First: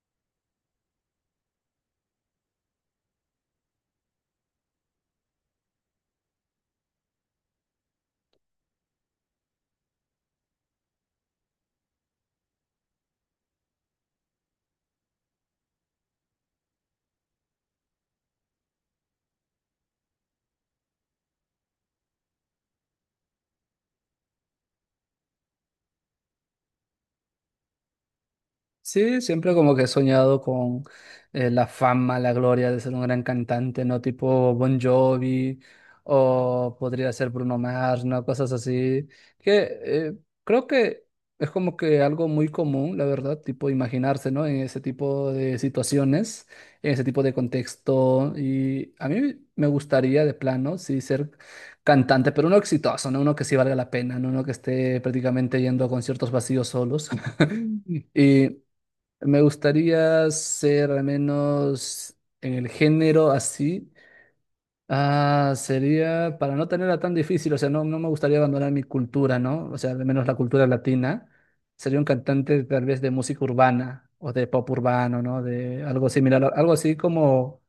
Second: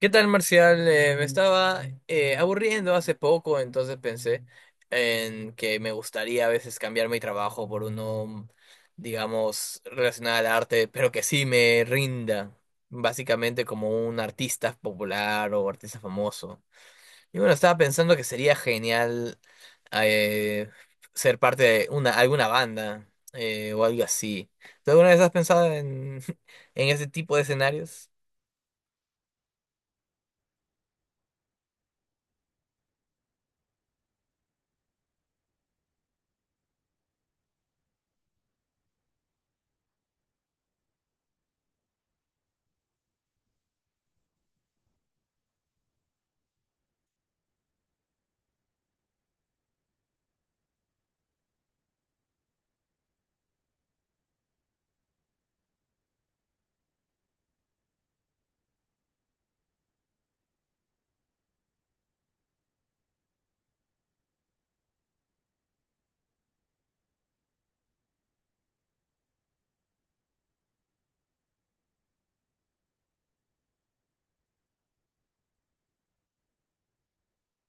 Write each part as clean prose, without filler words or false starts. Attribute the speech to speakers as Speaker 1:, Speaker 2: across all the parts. Speaker 1: ¿Qué tal, Marcial? Me estaba aburriendo hace poco, entonces pensé en que me gustaría a veces cambiar mi trabajo por uno, digamos, relacionado al arte, pero que sí me rinda, básicamente como un artista popular o artista famoso. Y bueno, estaba pensando que sería genial eh, ser parte de una, alguna banda o algo así. ¿Tú alguna vez has pensado en, en ese tipo de escenarios?
Speaker 2: Sí, siempre como que he soñado con la fama, la gloria de ser un gran cantante, ¿no? Tipo Bon Jovi o podría ser Bruno Mars, ¿no? Cosas así. Que Creo que es como que algo muy común, la verdad, tipo imaginarse, ¿no? En ese tipo de situaciones, en ese tipo de contexto. Y a mí me gustaría de plano, sí, ser cantante, pero uno exitoso, ¿no? Uno que sí valga la pena, ¿no? Uno que esté prácticamente yendo a conciertos vacíos solos. Y me gustaría ser al menos en el género así. Ah, sería para no tenerla tan difícil, o sea, no, no me gustaría abandonar mi cultura, ¿no? O sea, al menos la cultura latina. Sería un cantante tal vez de música urbana o de pop urbano, ¿no? De algo similar, algo así como,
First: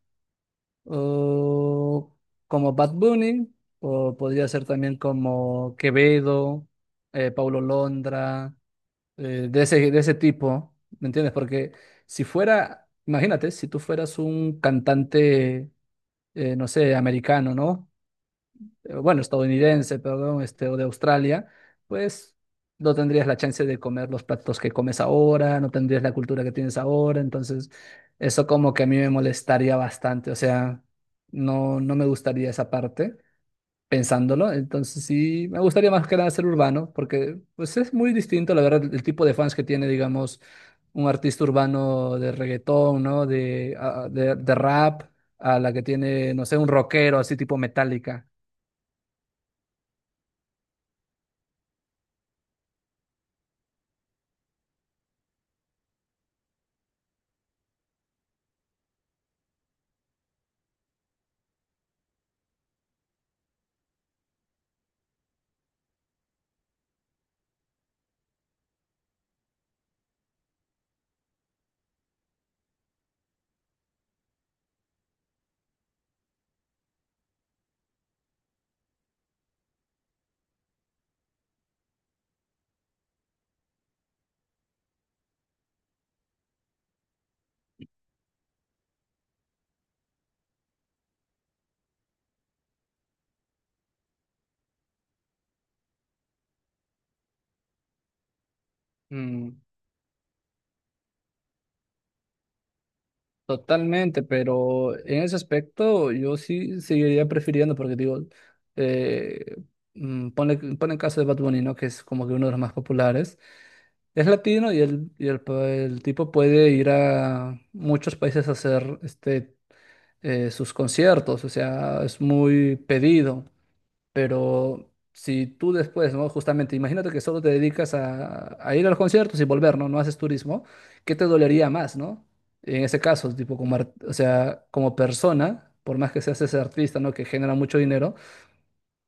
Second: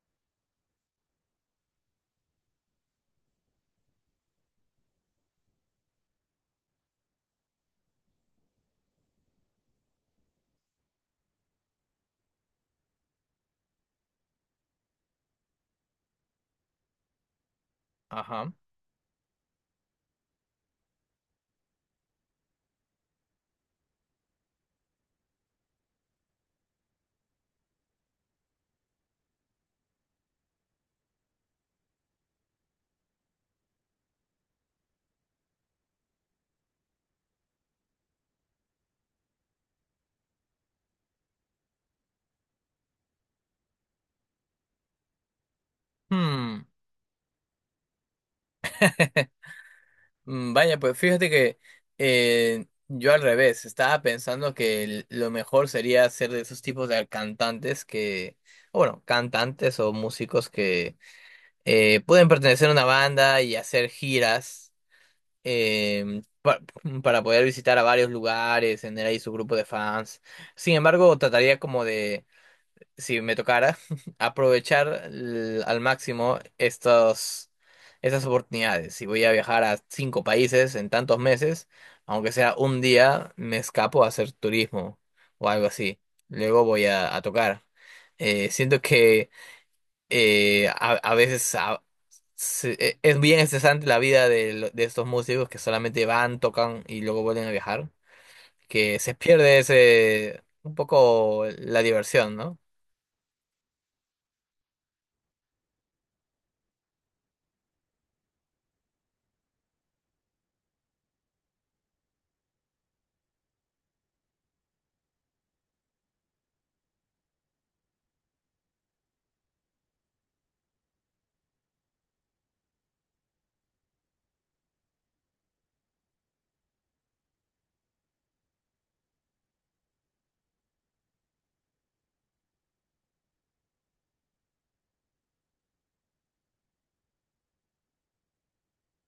Speaker 2: oh, como Bad Bunny, o podría ser también como Quevedo, Paulo Londra, de ese tipo, ¿me entiendes? Porque si fuera, imagínate, si tú fueras un cantante, no sé, americano, ¿no?
Speaker 1: Ajá.
Speaker 2: Bueno, estadounidense, perdón, este, o de Australia, pues no tendrías la chance de comer los platos que comes ahora, no tendrías la cultura que tienes ahora, entonces eso como que a mí me molestaría bastante, o sea, no, no me gustaría esa parte pensándolo. Entonces sí, me gustaría más que nada ser urbano, porque pues es muy distinto, la verdad, el tipo de fans que tiene, digamos, un artista urbano de reggaetón, ¿no? De, ah, de rap, a la que tiene, no sé,
Speaker 1: Hmm.
Speaker 2: un rockero así tipo Metallica.
Speaker 1: Mm, vaya, pues fíjate que yo al revés, estaba pensando que lo mejor sería ser de esos tipos de cantantes que, o bueno, cantantes o músicos que pueden pertenecer a una banda y hacer giras eh, pa- para poder visitar a varios lugares, tener ahí su grupo de fans. Sin embargo, trataría como de si me tocara, aprovechar al máximo estas oportunidades. Si voy a viajar a cinco países en tantos meses, aunque sea un día, me escapo a hacer turismo o algo así. Luego voy a tocar. Siento que a veces es bien estresante la vida de, de estos músicos que solamente van, tocan y luego vuelven a viajar, que se
Speaker 2: Mm,
Speaker 1: pierde ese un poco la diversión, ¿no?
Speaker 2: totalmente, pero en ese aspecto yo sí seguiría prefiriendo, porque digo, eh, ponle el caso de Bad Bunny, ¿no? Que es como que uno de los más populares. Es latino el tipo puede ir a muchos países a hacer este, sus conciertos, o sea, es muy pedido, pero si tú después, ¿no? Justamente, imagínate que solo te dedicas a ir a los conciertos y volver, ¿no? No haces turismo, ¿qué te dolería más, ¿no? En ese caso, tipo, como, o sea, como persona, por más que seas ese artista, ¿no? Que genera mucho dinero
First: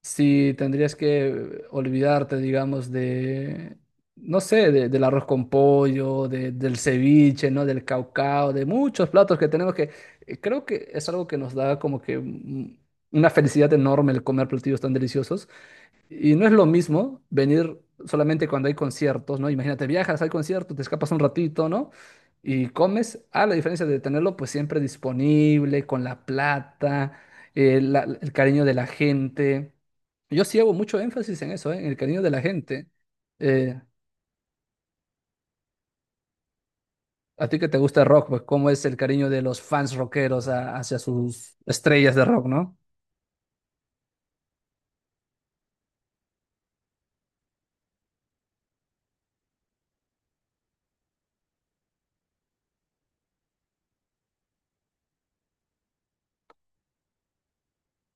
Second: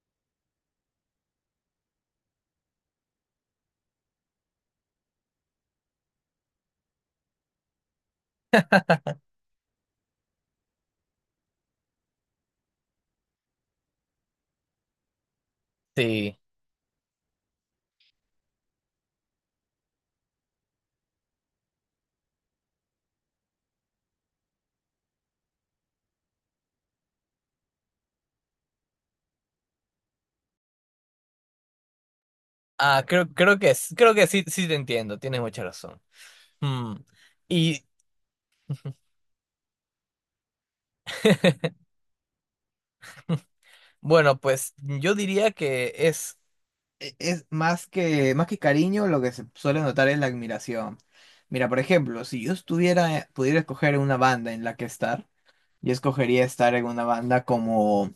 Speaker 2: si tendrías que olvidarte, digamos, de, no sé, del arroz con pollo, del ceviche, ¿no? Del caucao, de muchos platos que tenemos que, creo que es algo que nos da como que una felicidad enorme el comer platillos tan deliciosos. Y
Speaker 1: Sí.
Speaker 2: no es lo mismo venir solamente cuando hay conciertos, ¿no? Imagínate, viajas al concierto, te escapas un ratito, ¿no? Y comes, a la diferencia de tenerlo pues siempre disponible, con la plata, el cariño de la gente. Yo sí hago mucho énfasis en eso, ¿eh? En el cariño de la gente.
Speaker 1: Ah, creo que
Speaker 2: Eh,
Speaker 1: creo que sí, sí te entiendo, tienes mucha razón. Mm,
Speaker 2: a ti que te
Speaker 1: y
Speaker 2: gusta el rock, pues cómo es el cariño de los fans rockeros hacia sus estrellas de rock, ¿no?
Speaker 1: bueno, pues yo diría que es, es más que cariño, lo que se suele notar es la admiración. Mira, por ejemplo, si yo estuviera, pudiera escoger una banda en la que estar, yo escogería estar en una banda como,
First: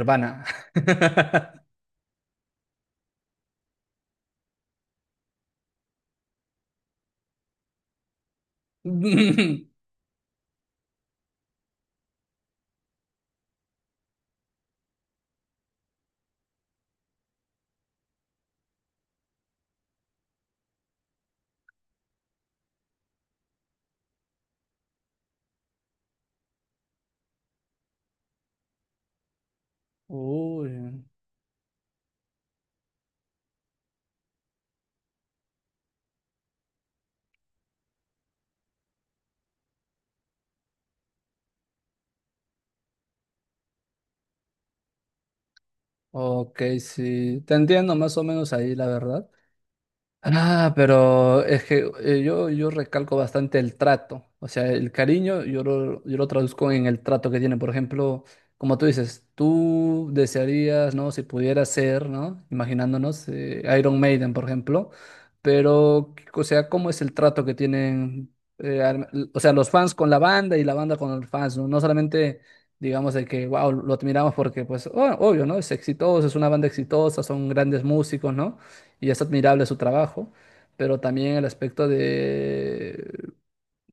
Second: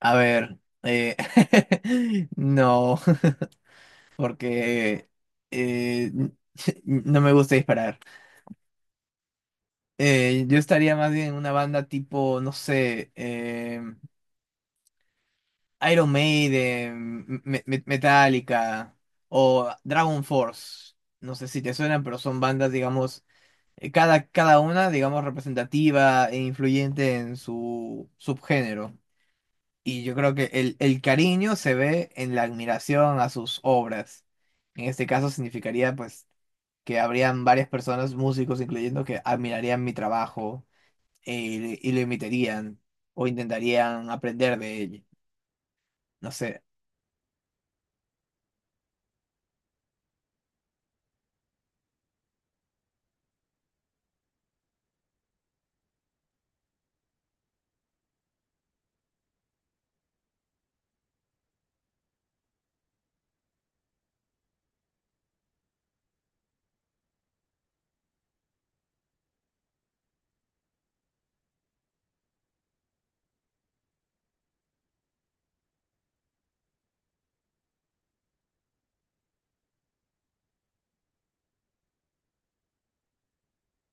Speaker 1: a ver, eh, no, porque eh, no me gusta disparar. Yo estaría más bien en una banda tipo, no sé, Iron Maiden, Metallica o Dragon Force. No sé si te suenan, pero son bandas, digamos, cada una, digamos, representativa e influyente en su subgénero. Y yo creo que
Speaker 2: Uy.
Speaker 1: el cariño se ve en la admiración a sus obras. En este caso significaría, pues, que habrían varias personas, músicos incluyendo, que admirarían mi trabajo y, y lo imitarían o intentarían aprender de él. No sé.
Speaker 2: Ok, sí, te entiendo más o menos ahí, la verdad. Ah, pero es que yo, yo recalco bastante el trato, o sea, el cariño yo lo traduzco en el trato que tiene, por ejemplo, como tú dices, tú desearías, ¿no? Si pudiera ser, ¿no? Imaginándonos Iron Maiden, por ejemplo, pero, o sea, ¿cómo es el trato que tienen, o sea, los fans con la banda y la banda con los fans, ¿no? No solamente, digamos, de que, wow, lo admiramos porque, pues, obvio, ¿no? Es exitoso, es una banda exitosa, son grandes músicos, ¿no? Y es admirable su trabajo, pero también el aspecto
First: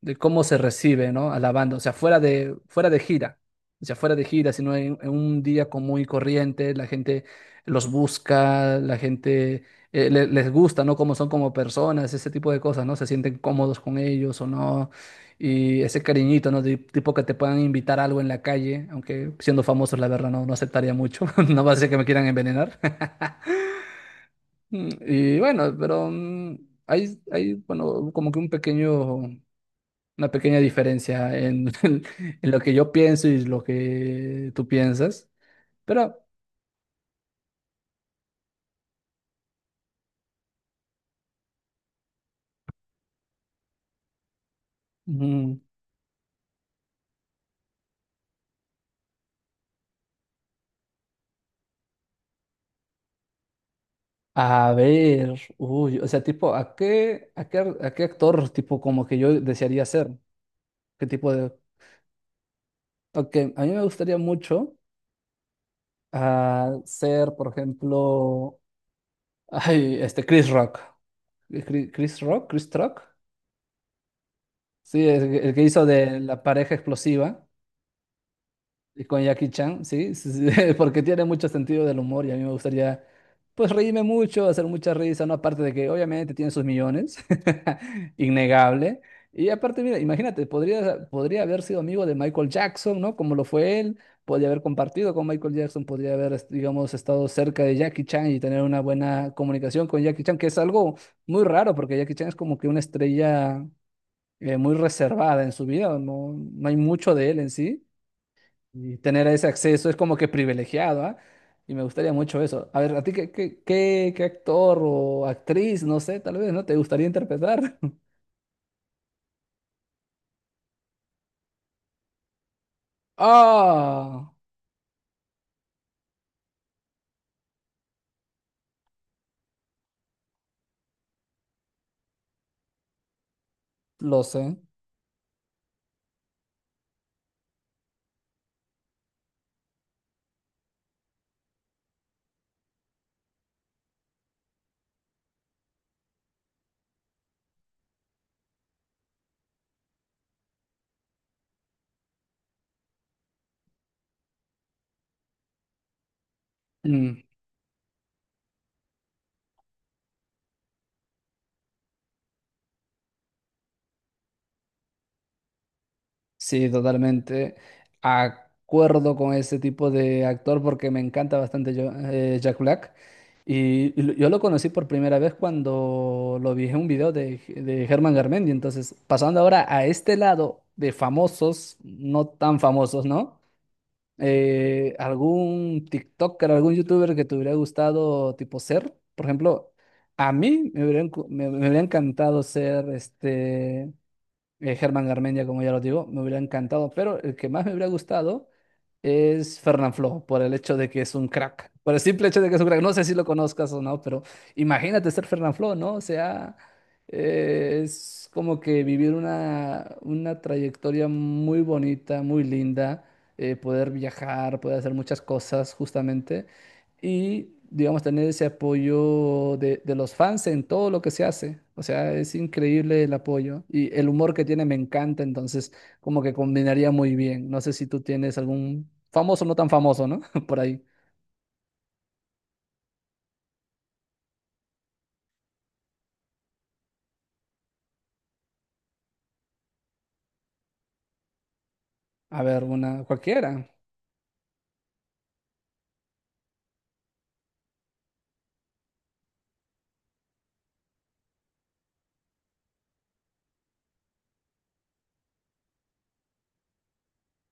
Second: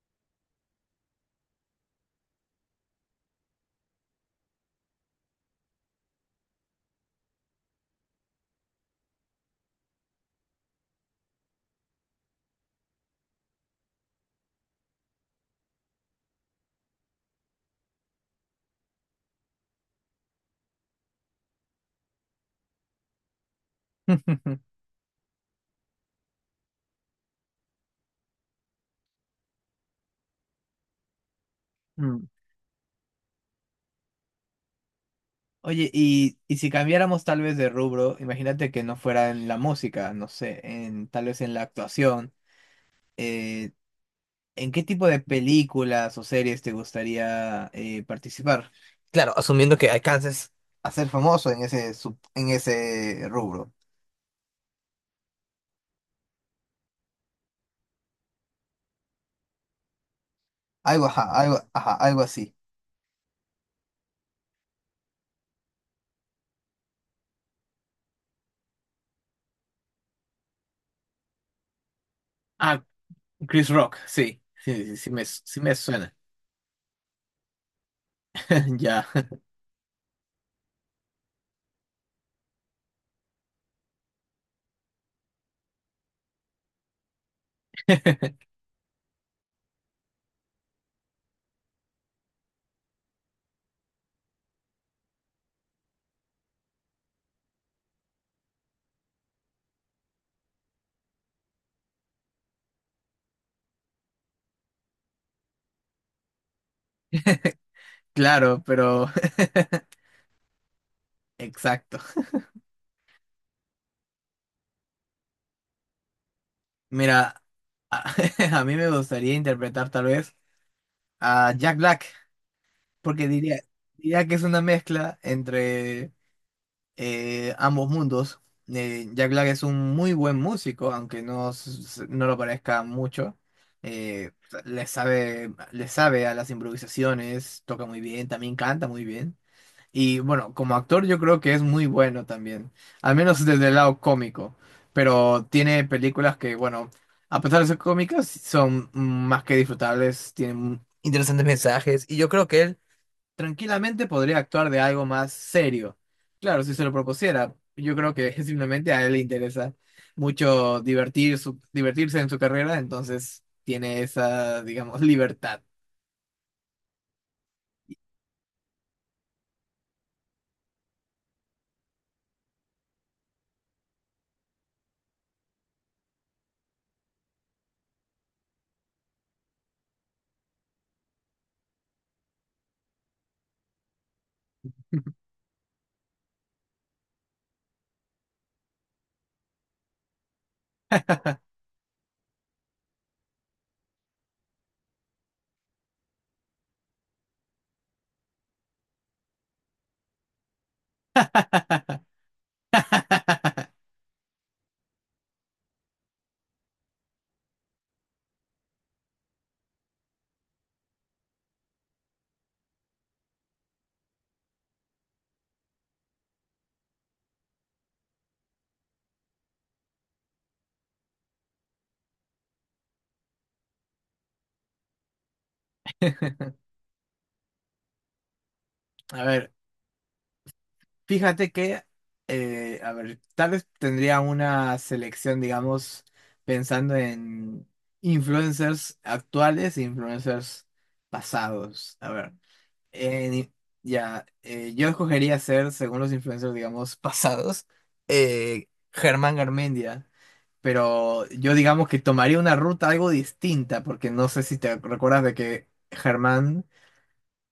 Speaker 2: de cómo se recibe, ¿no? A la banda, o sea, fuera de gira, o sea, fuera de gira, sino en un día común y corriente, la gente los busca, la gente les gusta, ¿no? Cómo son como personas, ese tipo de cosas, ¿no? Se sienten cómodos con ellos o no. Y ese cariñito, ¿no? De, tipo que te puedan invitar algo en la calle, aunque siendo famosos, la verdad, no, no aceptaría mucho. No va a ser que me quieran envenenar. Mm, y bueno, pero bueno, como que un pequeño, una pequeña diferencia en,
Speaker 1: Mm.
Speaker 2: en lo que yo pienso y lo que tú piensas.
Speaker 1: Oye,
Speaker 2: Pero,
Speaker 1: y si cambiáramos tal vez de rubro, imagínate que no fuera en la música, no sé, en, tal vez en la actuación, eh, ¿en qué tipo de
Speaker 2: mm,
Speaker 1: películas o series te gustaría participar? Claro, asumiendo que alcances. A ser famoso en ese, en ese rubro.
Speaker 2: a ver, uy, o sea, tipo, ¿a qué actor, tipo, como que yo desearía ser?
Speaker 1: Algo,
Speaker 2: ¿Qué
Speaker 1: ajá,
Speaker 2: tipo de...?
Speaker 1: algo, ajá, algo así.
Speaker 2: Ok, a mí me gustaría mucho ser, por ejemplo, ay, este, Chris Rock. Chris
Speaker 1: Ah,
Speaker 2: Rock.
Speaker 1: Chris Rock, sí, sí, sí,
Speaker 2: Sí, el
Speaker 1: sí
Speaker 2: que
Speaker 1: me
Speaker 2: hizo
Speaker 1: suena.
Speaker 2: de la pareja explosiva.
Speaker 1: Ya.
Speaker 2: Y con Jackie Chan, sí, sí, sí, porque tiene mucho sentido del humor y a mí me gustaría, pues, reírme mucho, hacer mucha risa, ¿no? Aparte de que obviamente tiene sus millones, innegable. Y aparte, mira, imagínate, podría haber sido amigo de Michael Jackson, ¿no? Como lo fue él, podría haber compartido con Michael Jackson, podría haber, digamos, estado cerca de Jackie Chan y tener una buena comunicación con Jackie Chan, que es algo muy raro, porque Jackie Chan es como que una estrella muy reservada en su vida, no, no hay mucho de él en sí.
Speaker 1: Claro,
Speaker 2: Y
Speaker 1: pero
Speaker 2: tener ese acceso es como que privilegiado, ¿ah? Y me
Speaker 1: exacto.
Speaker 2: gustaría mucho eso. A ver, ¿a ti qué actor o actriz, no sé, tal vez, ¿no? ¿Te gustaría
Speaker 1: Mira,
Speaker 2: interpretar?
Speaker 1: a, a mí me gustaría interpretar tal vez a Jack Black, porque diría, diría
Speaker 2: Ah,
Speaker 1: que es una mezcla entre ambos mundos. Jack Black es un muy buen músico, aunque no, no lo parezca mucho.
Speaker 2: lo
Speaker 1: Eh,
Speaker 2: sé.
Speaker 1: Le sabe, le sabe a las improvisaciones, toca muy bien, también canta muy bien. Y bueno, como actor yo creo que es muy bueno también, al menos desde el lado cómico, pero tiene películas que, bueno, a pesar de ser cómicas, son más que disfrutables, tienen interesantes mensajes y yo creo que él tranquilamente podría actuar de algo más serio. Claro, si se lo
Speaker 2: Mm,
Speaker 1: propusiera, yo creo que simplemente a él le interesa mucho divertirse en su carrera, entonces tiene esa, digamos, libertad.
Speaker 2: sí, totalmente. Acuerdo con ese tipo de actor porque me encanta bastante Jack Black. Y, yo lo conocí por primera vez cuando lo vi en un video de Germán Garmendia. Entonces, pasando ahora a este lado de famosos, no tan famosos, ¿no? ¿Algún TikToker, algún YouTuber que te hubiera gustado tipo ser? Por ejemplo, a mí me hubiera, me hubiera encantado ser este Germán Garmendia, como ya lo digo, me hubiera encantado, pero el que más me hubiera gustado es Fernanfloo, por el hecho de que es un crack. Por el simple hecho de que es un crack. No sé si lo conozcas o no, pero imagínate ser Fernanfloo, ¿no? O sea, es como que vivir una trayectoria muy bonita, muy linda, poder viajar, poder hacer muchas cosas justamente y, digamos, tener ese apoyo de los fans en todo lo que se hace. O sea, es increíble el apoyo y el humor que tiene me encanta, entonces como que combinaría muy bien. No sé si tú tienes algún
Speaker 1: A
Speaker 2: famoso,
Speaker 1: ver.
Speaker 2: no tan famoso, ¿no? Por ahí.
Speaker 1: Fíjate que, a ver, tal vez tendría una selección, digamos, pensando en influencers actuales e influencers pasados. A ver,
Speaker 2: A ver, una
Speaker 1: en-
Speaker 2: cualquiera.
Speaker 1: ya, yo escogería ser, según los influencers, digamos, pasados, eh, Germán Garmendia. Pero yo digamos que tomaría una ruta algo distinta, porque no sé si te recuerdas de que Germán,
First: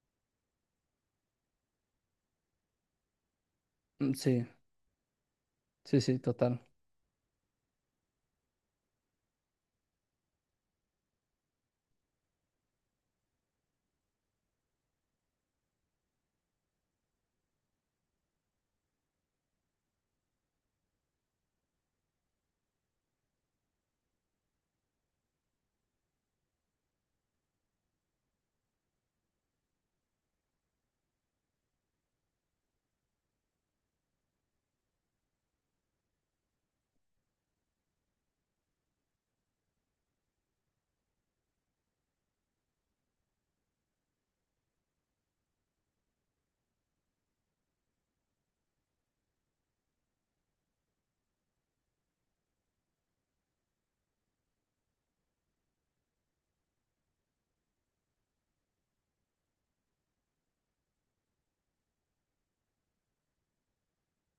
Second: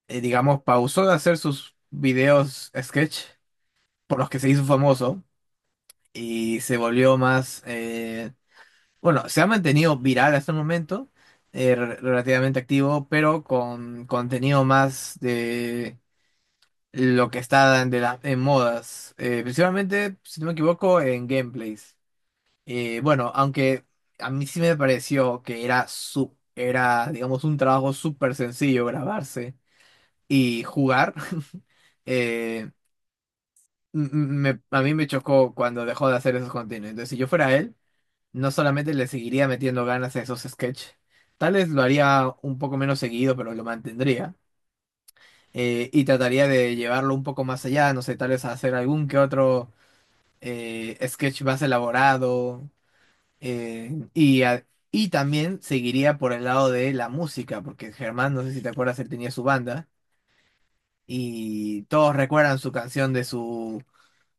Speaker 1: digamos, pausó de hacer sus videos sketch
Speaker 2: Mm,
Speaker 1: por los que
Speaker 2: sí,
Speaker 1: se hizo famoso
Speaker 2: sí, sí,
Speaker 1: y
Speaker 2: total.
Speaker 1: se volvió más, bueno, se ha mantenido viral hasta el momento, relativamente activo, pero con contenido más de lo que está en modas, principalmente, si no me equivoco, en gameplays. Bueno, aunque a mí sí me pareció que era, su, era digamos, un trabajo súper sencillo grabarse y jugar. eh, m- m- a mí me chocó cuando dejó de hacer esos contenidos. Entonces, si yo fuera él, no solamente le seguiría metiendo ganas a esos sketches, tal vez lo haría un poco menos seguido, pero lo mantendría. Y trataría de llevarlo un poco más allá, no sé, tal vez hacer algún que otro sketch más elaborado. eh, y, a- y también seguiría por el lado de la música, porque Germán, no sé si te acuerdas, él tenía su banda y todos recuerdan su canción de su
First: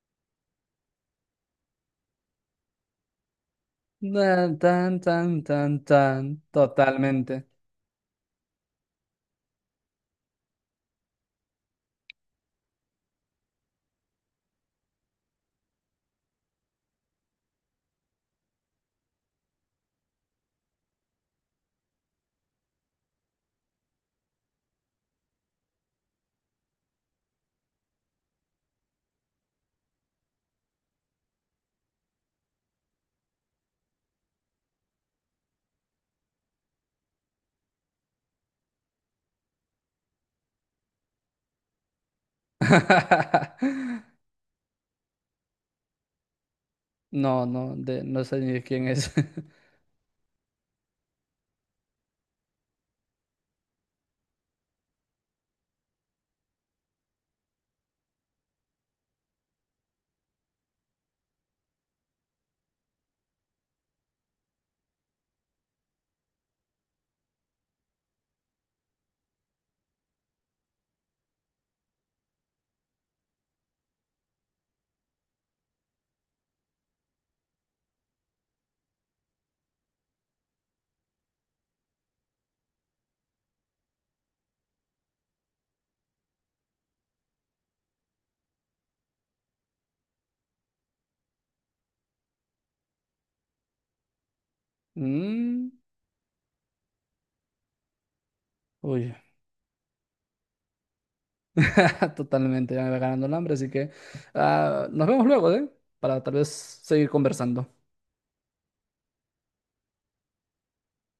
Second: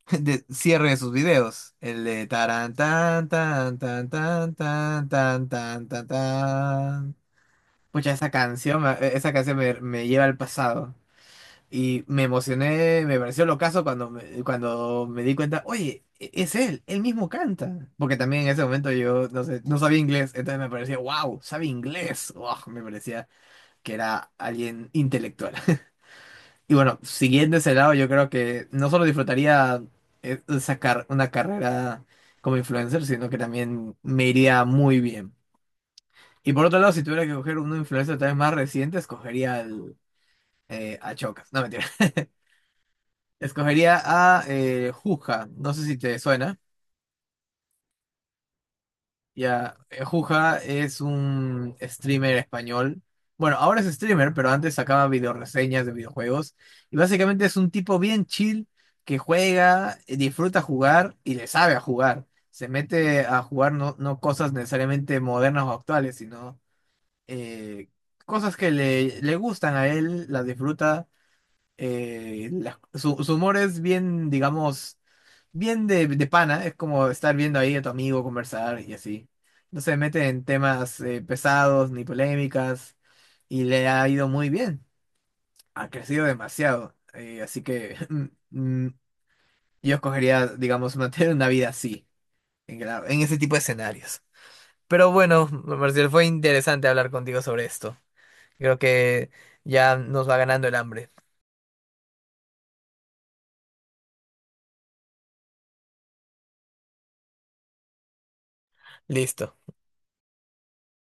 Speaker 1: de cierre de sus videos. El de taran, tan, tan, tan, tan,
Speaker 2: Tan, tan,
Speaker 1: tan,
Speaker 2: tan,
Speaker 1: tan,
Speaker 2: tan,
Speaker 1: tan, tan,
Speaker 2: tan,
Speaker 1: tan.
Speaker 2: totalmente.
Speaker 1: Pucha, esa canción, esa canción me, me lleva al pasado. Y me emocioné, me pareció locazo cuando me di cuenta, oye, es él, él mismo canta. Porque también en ese momento yo, no sé, no sabía inglés, entonces me parecía, wow, sabe inglés. Wow, me parecía que era alguien intelectual. Y bueno, siguiendo ese lado, yo creo que no solo disfrutaría sacar una carrera como influencer, sino que también me iría muy bien. Y por otro lado, si tuviera que coger un influencer tal vez más reciente, escogería al, a Chocas. No, mentira. Escogería a Juja. No sé si te suena.
Speaker 2: No, no, de, no sé ni quién es.
Speaker 1: Ya, Juja es un streamer español. Bueno, ahora es streamer, pero antes sacaba videoreseñas de videojuegos. Y básicamente es un tipo bien chill que juega, disfruta jugar y le sabe a jugar. Se mete a jugar no, no cosas necesariamente modernas o actuales, sino eh, cosas que le gustan a él, las disfruta. Su humor es bien, digamos bien de pana, es como estar viendo ahí a tu amigo conversar y así. No se mete en temas pesados ni polémicas y le ha ido muy bien. Ha crecido demasiado. Así que mm, yo escogería, digamos, mantener una vida así, en, en ese tipo de escenarios. Pero bueno,
Speaker 2: Mm,
Speaker 1: Marcial, fue interesante hablar contigo sobre esto. Creo
Speaker 2: uy,
Speaker 1: que ya nos va ganando el hambre.
Speaker 2: totalmente, ya me va ganando el hambre, así que ah, nos vemos luego, ¿eh? Para tal vez seguir conversando.
Speaker 1: Listo.